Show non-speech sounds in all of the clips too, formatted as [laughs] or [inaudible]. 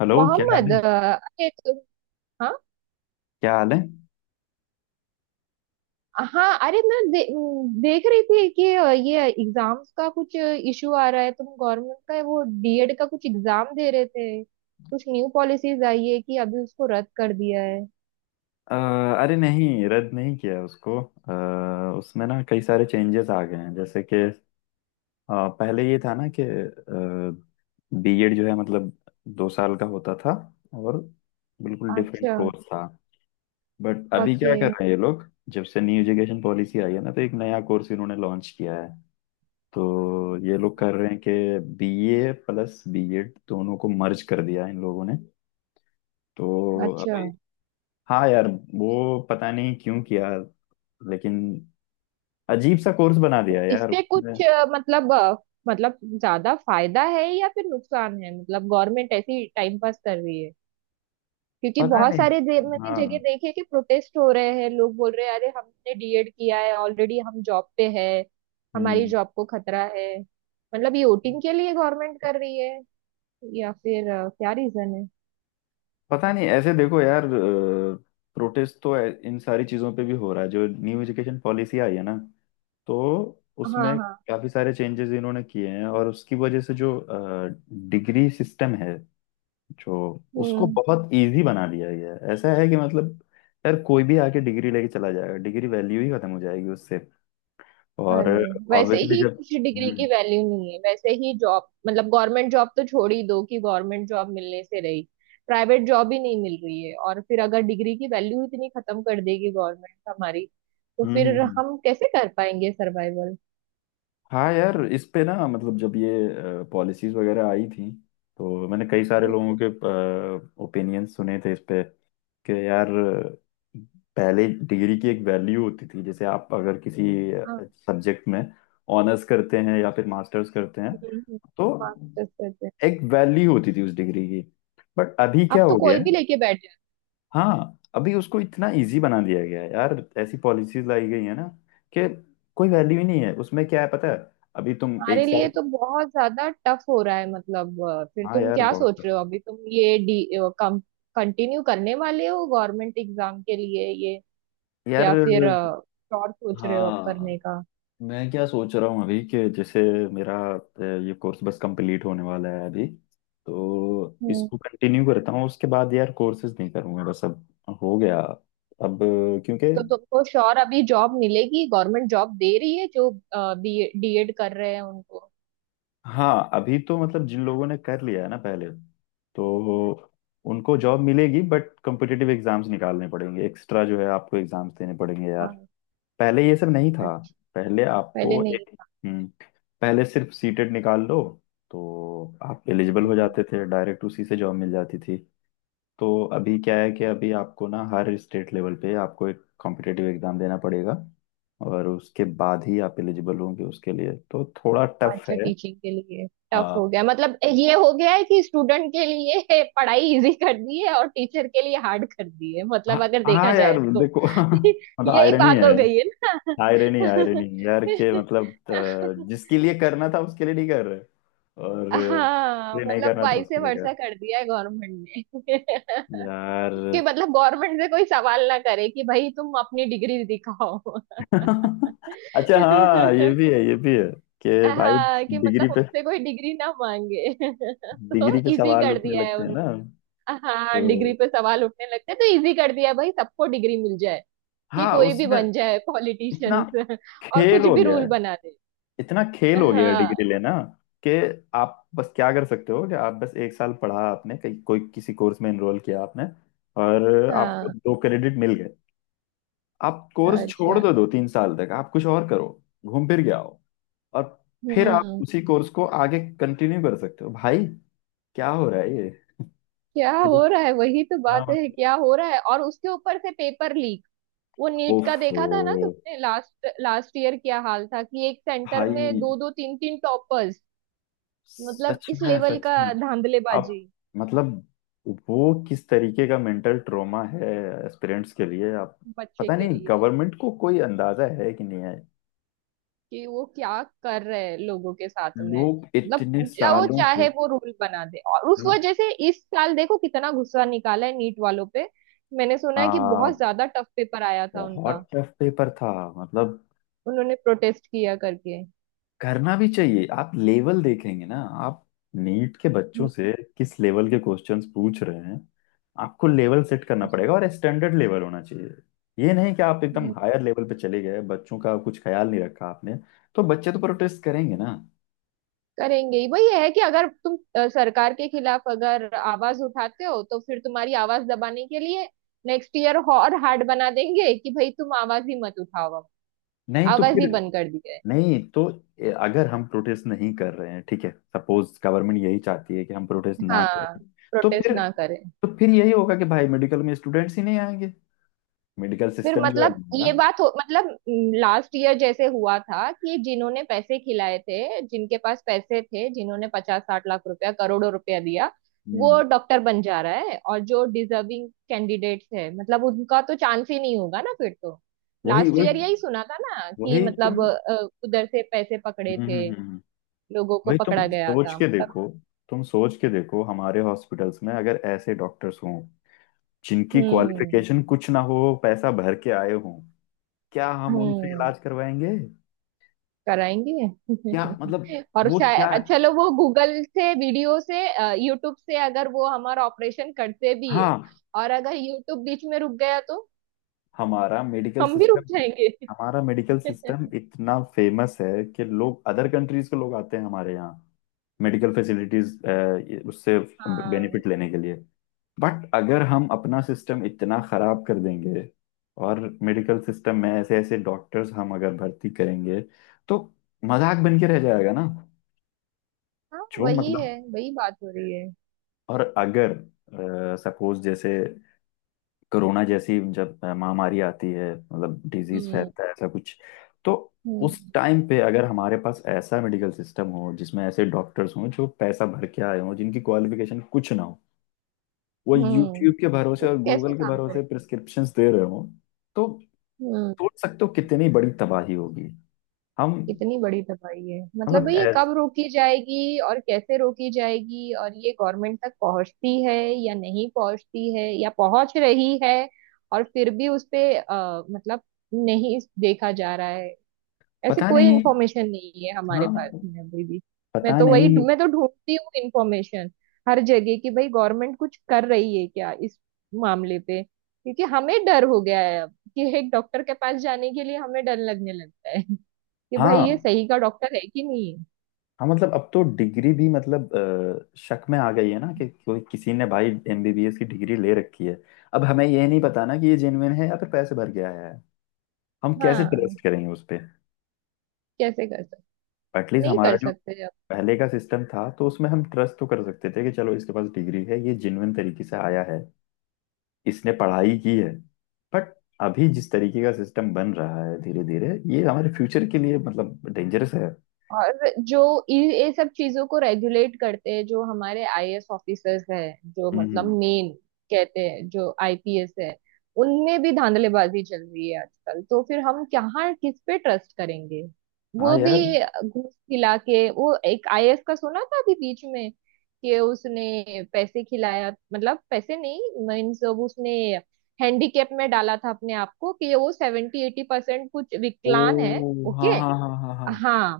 Hello, क्या हाल मोहम्मद। है? अरे तो, हाँ, क्या हाल है? हाँ। अरे, मैं देख रही थी कि ये एग्जाम्स का कुछ इशू आ रहा है। तुम गवर्नमेंट का वो डीएड का कुछ एग्जाम दे रहे थे। कुछ न्यू पॉलिसीज आई है कि अभी उसको रद्द कर दिया है। अ, अरे नहीं, रद्द नहीं किया उसको। उसमें ना कई सारे चेंजेस आ गए हैं, जैसे कि पहले ये था ना कि बीएड जो है मतलब दो साल का होता था, और बिल्कुल डिफरेंट अच्छा। कोर्स था। बट अभी ओके। क्या कर रहे हैं ये लोग, जब से न्यू एजुकेशन पॉलिसी आई है ना, तो एक नया कोर्स इन्होंने लॉन्च किया है। तो ये लोग कर रहे हैं कि बीए प्लस बीएड दोनों को मर्ज कर दिया है इन लोगों ने। तो अच्छा। अभी हाँ यार, वो पता नहीं क्यों किया, लेकिन अजीब सा कोर्स बना तो दिया यार इससे उसने। कुछ मतलब ज्यादा फायदा है या फिर नुकसान है? मतलब गवर्नमेंट ऐसी टाइम पास कर रही है, क्योंकि पता बहुत नहीं। सारे मैंने जगह हाँ। देखे हैं कि प्रोटेस्ट हो रहे हैं। लोग बोल रहे हैं, अरे, हमने डीएड किया है ऑलरेडी, हम जॉब पे है, हमारी हम्म। जॉब को खतरा है। मतलब ये वोटिंग के लिए गवर्नमेंट कर रही है या फिर क्या रीजन है? पता नहीं, ऐसे देखो यार, प्रोटेस्ट तो इन सारी चीजों पे भी हो रहा है जो न्यू एजुकेशन पॉलिसी आई है ना, तो हाँ, उसमें हाँ। काफी सारे चेंजेस इन्होंने किए हैं, और उसकी वजह से जो डिग्री सिस्टम है जो, उसको हम्म। बहुत इजी बना दिया गया है। ऐसा है कि मतलब यार कोई भी आके डिग्री लेके चला जाएगा, डिग्री वैल्यू ही खत्म हो जाएगी उससे। हाँ और जी। वैसे ऑब्वियसली ही जब कुछ डिग्री की हम्म। वैल्यू नहीं है, वैसे ही जॉब, मतलब गवर्नमेंट जॉब तो छोड़ ही दो, कि गवर्नमेंट जॉब मिलने से रही। प्राइवेट जॉब ही नहीं मिल रही है, और फिर अगर डिग्री की वैल्यू इतनी खत्म कर देगी गवर्नमेंट हमारी, तो हम्म हम्म, फिर हम्म। हम कैसे कर पाएंगे सर्वाइवल? हाँ यार, इस पे ना मतलब जब ये पॉलिसीज वगैरह आई थी, तो मैंने कई सारे लोगों के ओपिनियंस सुने थे इस पे कि यार पहले डिग्री की एक वैल्यू होती थी। जैसे आप अगर किसी, हाँ। सब्जेक्ट में ऑनर्स करते हैं या फिर मास्टर्स करते हैं, हम्म। तो मास्टर्स करते हैं। एक वैल्यू होती थी उस डिग्री की। बट अभी क्या अब तो हो गया कोई भी है, लेके बैठ जाए। हाँ अभी उसको इतना इजी बना दिया गया है यार। ऐसी पॉलिसीज लाई गई है ना कि कोई वैल्यू ही नहीं है उसमें। क्या है पता है, अभी तुम हमारे एक लिए साल, तो बहुत ज्यादा टफ हो रहा है, मतलब फिर हाँ तुम यार क्या बहुत, सोच रहे हो? अभी तुम ये डी कंटिन्यू करने वाले हो गवर्नमेंट एग्जाम के लिए यार या फिर श्योर सोच रहे हो अब हाँ, करने का? मैं क्या सोच रहा हूँ अभी कि जैसे मेरा ये कोर्स बस कंप्लीट होने वाला है अभी, तो हम्म। इसको कंटिन्यू करता हूँ। उसके बाद यार कोर्सेज नहीं करूँगा बस अब, हो गया। अब क्योंकि, तो तुमको श्योर अभी जॉब मिलेगी? गवर्नमेंट जॉब दे रही है जो डीएड कर रहे हैं उनको। हाँ अभी तो मतलब जिन लोगों ने कर लिया है ना पहले, तो उनको जॉब मिलेगी। बट कॉम्पिटिटिव एग्जाम्स निकालने पड़ेंगे, एक्स्ट्रा जो है आपको एग्जाम्स देने पड़ेंगे यार। हाँ। पहले ये सब नहीं था, अच्छा। पहले पहले आपको नहीं एक, था। हम्म, पहले सिर्फ सीटेट निकाल लो, तो आप एलिजिबल हो हम्म। जाते थे, डायरेक्ट उसी से जॉब मिल जाती थी। तो अभी क्या है कि अभी आपको ना हर स्टेट लेवल पे आपको एक कॉम्पिटिटिव एग्जाम देना पड़ेगा, और उसके बाद ही आप एलिजिबल होंगे उसके लिए, तो थोड़ा टफ अच्छा। है। टीचिंग के लिए टफ हाँ। हो गया? मतलब ये हो गया है कि स्टूडेंट के लिए [laughs] पढ़ाई इजी कर दी है और टीचर के लिए हार्ड कर दी है, हाँ। मतलब अगर देखा हाँ जाए यार तो। देखो। [laughs] [laughs] मतलब यही आयरनी बात है, हो गई है ना। आयरनी आयरनी यार के, मतलब [laughs] जिसके लिए करना था उसके लिए नहीं कर रहे, और जिसके हाँ, लिए नहीं मतलब करना था वाई से उसके लिए वर्षा कर कर दिया है गवर्नमेंट ने। रहे। यार [laughs] कि मतलब गवर्नमेंट से कोई सवाल ना करे कि भाई तुम अपनी डिग्री दिखाओ। [laughs] [laughs] अच्छा हाँ, ये भी है कि भाई हाँ, कि डिग्री मतलब पे, उनसे कोई डिग्री ना मांगे। [laughs] तो डिग्री पे इजी सवाल कर उठने दिया है लगते हैं ना, उन्होंने। तो हाँ, डिग्री पे सवाल उठने लगते हैं तो इजी कर दिया है, भाई सबको डिग्री मिल जाए, कि हाँ कोई भी उसमें बन जाए इतना पॉलिटिशियंस [laughs] और खेल कुछ हो भी गया रूल है। बना दे। इतना खेल हो गया डिग्री हाँ, लेना कि आप बस क्या कर सकते हो, कि आप बस एक साल पढ़ा, आपने कहीं कोई किसी कोर्स में एनरोल किया आपने, और आपको हाँ। दो क्रेडिट मिल गए। आप कोर्स छोड़ अच्छा। दो, दो तीन साल तक आप कुछ और करो, घूम फिर के आओ, और फिर आप हम्म। उसी कोर्स को आगे कंटिन्यू कर सकते हो भाई। क्या हो रहा है ये? [laughs] क्या फिर- हो रहा है, वही तो बात हाँ। है, क्या हो रहा है? और उसके ऊपर से पेपर लीक। वो नीट का ओफो देखा था ना तुमने लास्ट लास्ट ईयर क्या हाल था, कि एक सेंटर में भाई, दो दो, तीन तीन टॉपर्स। मतलब सच इस में लेवल सच का में। अब धांधलेबाजी। मतलब वो किस तरीके का मेंटल ट्रॉमा है एस्पिरेंट्स के लिए आप, बच्चे पता के नहीं लिए गवर्नमेंट को कोई अंदाजा है कि नहीं है। कि वो क्या कर रहे हैं लोगों के साथ में। लोग मतलब इतने जो वो सालों से, चाहे वो रूल बना दे, और उस हाँ। वजह से इस साल देखो कितना गुस्सा निकाला है नीट वालों पे। मैंने सुना है कि हाँ, बहुत ज्यादा टफ पेपर आया था उनका। बहुत टफ पेपर था। मतलब उन्होंने प्रोटेस्ट किया करके। करना भी चाहिए, आप लेवल देखेंगे ना, आप नीट के बच्चों हम्म। से किस लेवल के क्वेश्चंस पूछ रहे हैं। आपको लेवल सेट करना पड़ेगा और स्टैंडर्ड लेवल होना चाहिए। ये नहीं कि आप एकदम अच्छा। हायर लेवल पे चले गए, बच्चों का कुछ ख्याल नहीं रखा आपने। तो बच्चे तो प्रोटेस्ट करेंगे ना। करेंगे ही। वही है कि अगर तुम सरकार के खिलाफ अगर आवाज उठाते हो, तो फिर तुम्हारी आवाज दबाने के लिए नेक्स्ट ईयर और हार्ड बना देंगे, कि भाई तुम आवाज ही मत उठाओ अब। नहीं तो आवाज ही फिर, बंद कर दी जाए। नहीं तो, अगर हम प्रोटेस्ट नहीं कर रहे हैं, ठीक है, सपोज गवर्नमेंट यही चाहती है कि हम प्रोटेस्ट ना हाँ। करें, तो प्रोटेस्ट फिर, ना करें। तो फिर यही होगा कि भाई मेडिकल में स्टूडेंट्स ही नहीं आएंगे। मेडिकल फिर सिस्टम जो है मतलब ये हमारा, बात हो, मतलब लास्ट ईयर जैसे हुआ था कि जिन्होंने पैसे खिलाए थे, जिनके पास पैसे थे, जिन्होंने 50-60 लाख रुपया, करोड़ों रुपया दिया, वो हम्म, डॉक्टर बन जा रहा है, और जो डिजर्विंग कैंडिडेट्स है, मतलब उनका तो चांस ही नहीं होगा ना फिर तो। वही लास्ट वही। ईयर यही सुना था ना, कि वही तुम, मतलब उधर से पैसे पकड़े हम्म हम्म थे, हम्म, हम्म। लोगों को वही तुम पकड़ा गया सोच था, के मतलब। देखो, तुम सोच के देखो, हमारे हॉस्पिटल्स में अगर ऐसे डॉक्टर्स हों जिनकी हम्म, क्वालिफिकेशन कुछ ना हो, पैसा भर के आए हों, क्या हम उनसे हम्म। इलाज करवाएंगे? कराएंगे। क्या मतलब [laughs] और वो क्या, शायद, चलो, वो गूगल से, वीडियो से, यूट्यूब से अगर वो हमारा ऑपरेशन करते भी है, हाँ और अगर यूट्यूब बीच में रुक गया, तो हमारा मेडिकल हम भी रुक सिस्टम, जाएंगे। हमारा मेडिकल सिस्टम [laughs] इतना फेमस है कि लोग, अदर कंट्रीज के लोग आते हैं हमारे यहाँ मेडिकल फैसिलिटीज, उससे हाँ, बेनिफिट लेने के लिए। बट अगर हम अपना सिस्टम इतना खराब कर देंगे, और मेडिकल सिस्टम में ऐसे ऐसे डॉक्टर्स हम अगर भर्ती करेंगे, तो मजाक बन के रह जाएगा ना। हाँ। जो वही है, मतलब, वही बात हो रही है। और अगर सपोज जैसे कोरोना जैसी जब महामारी आती है, मतलब डिजीज हम्म, फैलता है ऐसा कुछ, तो उस हम्म, टाइम पे अगर हमारे पास ऐसा मेडिकल सिस्टम हो जिसमें ऐसे डॉक्टर्स हों जो पैसा भर के आए हों, जिनकी क्वालिफिकेशन कुछ ना हो, वो हम्म। यूट्यूब के भरोसे तो और कैसे गूगल के काम करें? भरोसे प्रिस्क्रिप्शंस दे रहे हों, तो हम्म। सोच सकते हो कितनी बड़ी तबाही होगी। हम कितनी बड़ी तबाही है, मतलब मतलब भाई ये ऐ- कब रोकी जाएगी और कैसे रोकी जाएगी? और ये गवर्नमेंट तक पहुंचती है या नहीं पहुंचती है, या पहुंच रही है? और फिर भी उस पे मतलब नहीं देखा जा रहा है। ऐसी पता कोई नहीं। इंफॉर्मेशन नहीं है हमारे हाँ पास में अभी भी। मैं पता तो वही नहीं। मैं तो ढूंढती हूँ इंफॉर्मेशन हर जगह कि भाई गवर्नमेंट कुछ कर रही है क्या इस मामले पे, क्योंकि हमें डर हो गया है अब, कि एक डॉक्टर के पास जाने के लिए हमें डर लगने लगता है, कि भाई ये हाँ सही का डॉक्टर है कि नहीं है। हाँ, मतलब अब तो डिग्री भी मतलब शक में आ गई है ना कि कोई, किसी ने भाई एमबीबीएस की डिग्री ले रखी है, अब हमें ये नहीं पता ना कि ये जेन्युइन है या फिर पैसे भर के आया है। हम कैसे हाँ, ट्रस्ट करेंगे उस पे। कैसे कर सकते? एटलीस्ट नहीं हमारा कर जो सकते। पहले का सिस्टम था, तो उसमें हम ट्रस्ट तो कर सकते थे कि चलो इसके पास डिग्री है, ये जेन्युइन तरीके से आया है, इसने पढ़ाई की है। बट अभी जिस तरीके का सिस्टम बन रहा है धीरे धीरे, ये हमारे फ्यूचर के लिए मतलब डेंजरस है। और जो ये सब चीजों को रेगुलेट करते हैं, जो हमारे आईएएस ऑफिसर्स हैं, जो मतलब हम्म। मेन कहते हैं, जो आईपीएस है, उनमें भी धांधलेबाजी चल रही है आजकल, तो फिर हम कहाँ, किस पे ट्रस्ट करेंगे? हाँ वो भी यार। घूस खिला के। वो एक आईएएस का सुना था अभी बीच में, कि उसने पैसे खिलाया, मतलब पैसे नहीं, मीन्स उसने हैंडीकेप में डाला था अपने आप को, कि वो 70-80% कुछ ओ विकलांग है। हाँ ओके। हाँ हाँ हाँ हाँ। हाँ,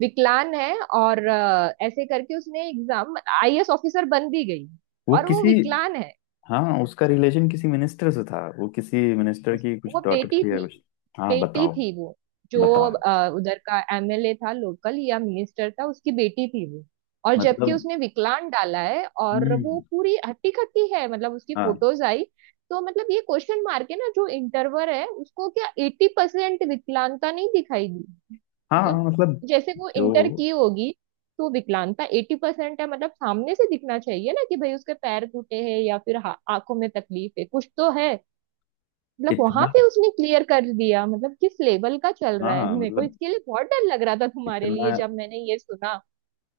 विकलांग है, और ऐसे करके उसने एग्जाम आईएएस ऑफिसर बन भी गई, वो और वो किसी, विकलांग है। हाँ उसका रिलेशन किसी मिनिस्टर से था, वो किसी मिनिस्टर उस की कुछ वो डॉटर बेटी थी या थी कुछ। हाँ बेटी बताओ। थी वो, जो बताओ। उधर का एमएलए था लोकल, या मिनिस्टर था, उसकी बेटी थी वो। और जबकि मतलब, उसने विकलांग डाला है, और वो हम्म, पूरी हट्टी कट्टी है, मतलब उसकी हाँ। फोटोज आई। तो मतलब ये क्वेश्चन मार्क है ना, जो इंटरवर है उसको क्या 80% विकलांगता नहीं दिखाई दी? हाँ मतलब मतलब जैसे वो इंटर जो, की होगी, तो विकलांगता 80% है, मतलब सामने से दिखना चाहिए ना, कि भाई उसके पैर टूटे हैं, या फिर आंखों में तकलीफ है, कुछ तो है। मतलब वहां इतना, पे उसने क्लियर कर दिया, मतलब किस लेवल का चल रहा है। हाँ मेरे को मतलब, इसके लिए बहुत डर लग रहा था तुम्हारे इतना, लिए, जब मैंने ये सुना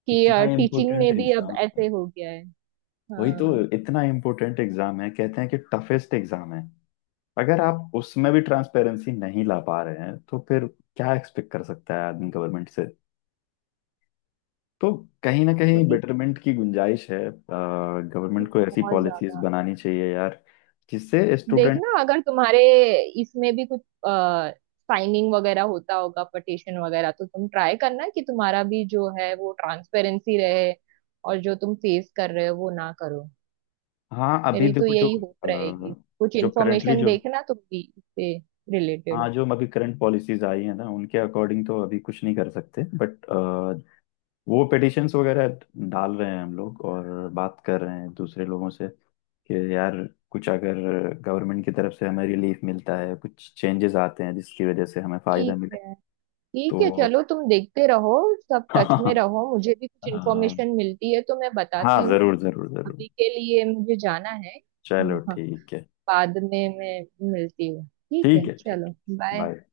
कि इतना टीचिंग इम्पोर्टेंट में भी अब एग्जाम, ऐसे हो गया है। वही तो, हाँ, इतना इम्पोर्टेंट एग्जाम है, कहते हैं कि टफेस्ट एग्जाम है। अगर आप उसमें भी ट्रांसपेरेंसी नहीं ला पा रहे हैं, तो फिर क्या एक्सपेक्ट कर सकता है आदमी गवर्नमेंट से। तो कहीं ना कहीं वही। बेटरमेंट की गुंजाइश है। गवर्नमेंट को ऐसी बहुत पॉलिसीज ज्यादा। बनानी चाहिए यार जिससे स्टूडेंट, देखना, अगर तुम्हारे इसमें भी कुछ साइनिंग वगैरह होता होगा, पटिशन वगैरह, तो तुम ट्राई करना कि तुम्हारा भी जो है वो ट्रांसपेरेंसी रहे, और जो तुम फेस कर रहे हो वो ना करो। हाँ अभी मेरी तो देखो जो यही होप रहेगी। अ, कुछ जो करंटली इन्फॉर्मेशन जो, देखना तुम भी इससे रिलेटेड। हाँ जो अभी करंट पॉलिसीज आई है ना, उनके अकॉर्डिंग तो अभी कुछ नहीं कर सकते। बट वो पिटिशंस वगैरह डाल रहे हैं हम लोग, और बात कर रहे हैं दूसरे लोगों से कि यार कुछ अगर गवर्नमेंट की तरफ से हमें रिलीफ मिलता है, कुछ चेंजेस आते हैं जिसकी वजह से हमें फायदा ठीक मिले, है, ठीक है। तो चलो तुम देखते रहो। सब [laughs] टच में हाँ। रहो, मुझे भी कुछ इन्फॉर्मेशन मिलती है तो मैं हाँ बताती हूँ। जरूर जरूर जरूर। अभी के लिए मुझे जाना है। चलो हाँ, ठीक है। बाद में मैं मिलती हूँ। ठीक ठीक है, है ठीक चलो। है, बाय। बाय।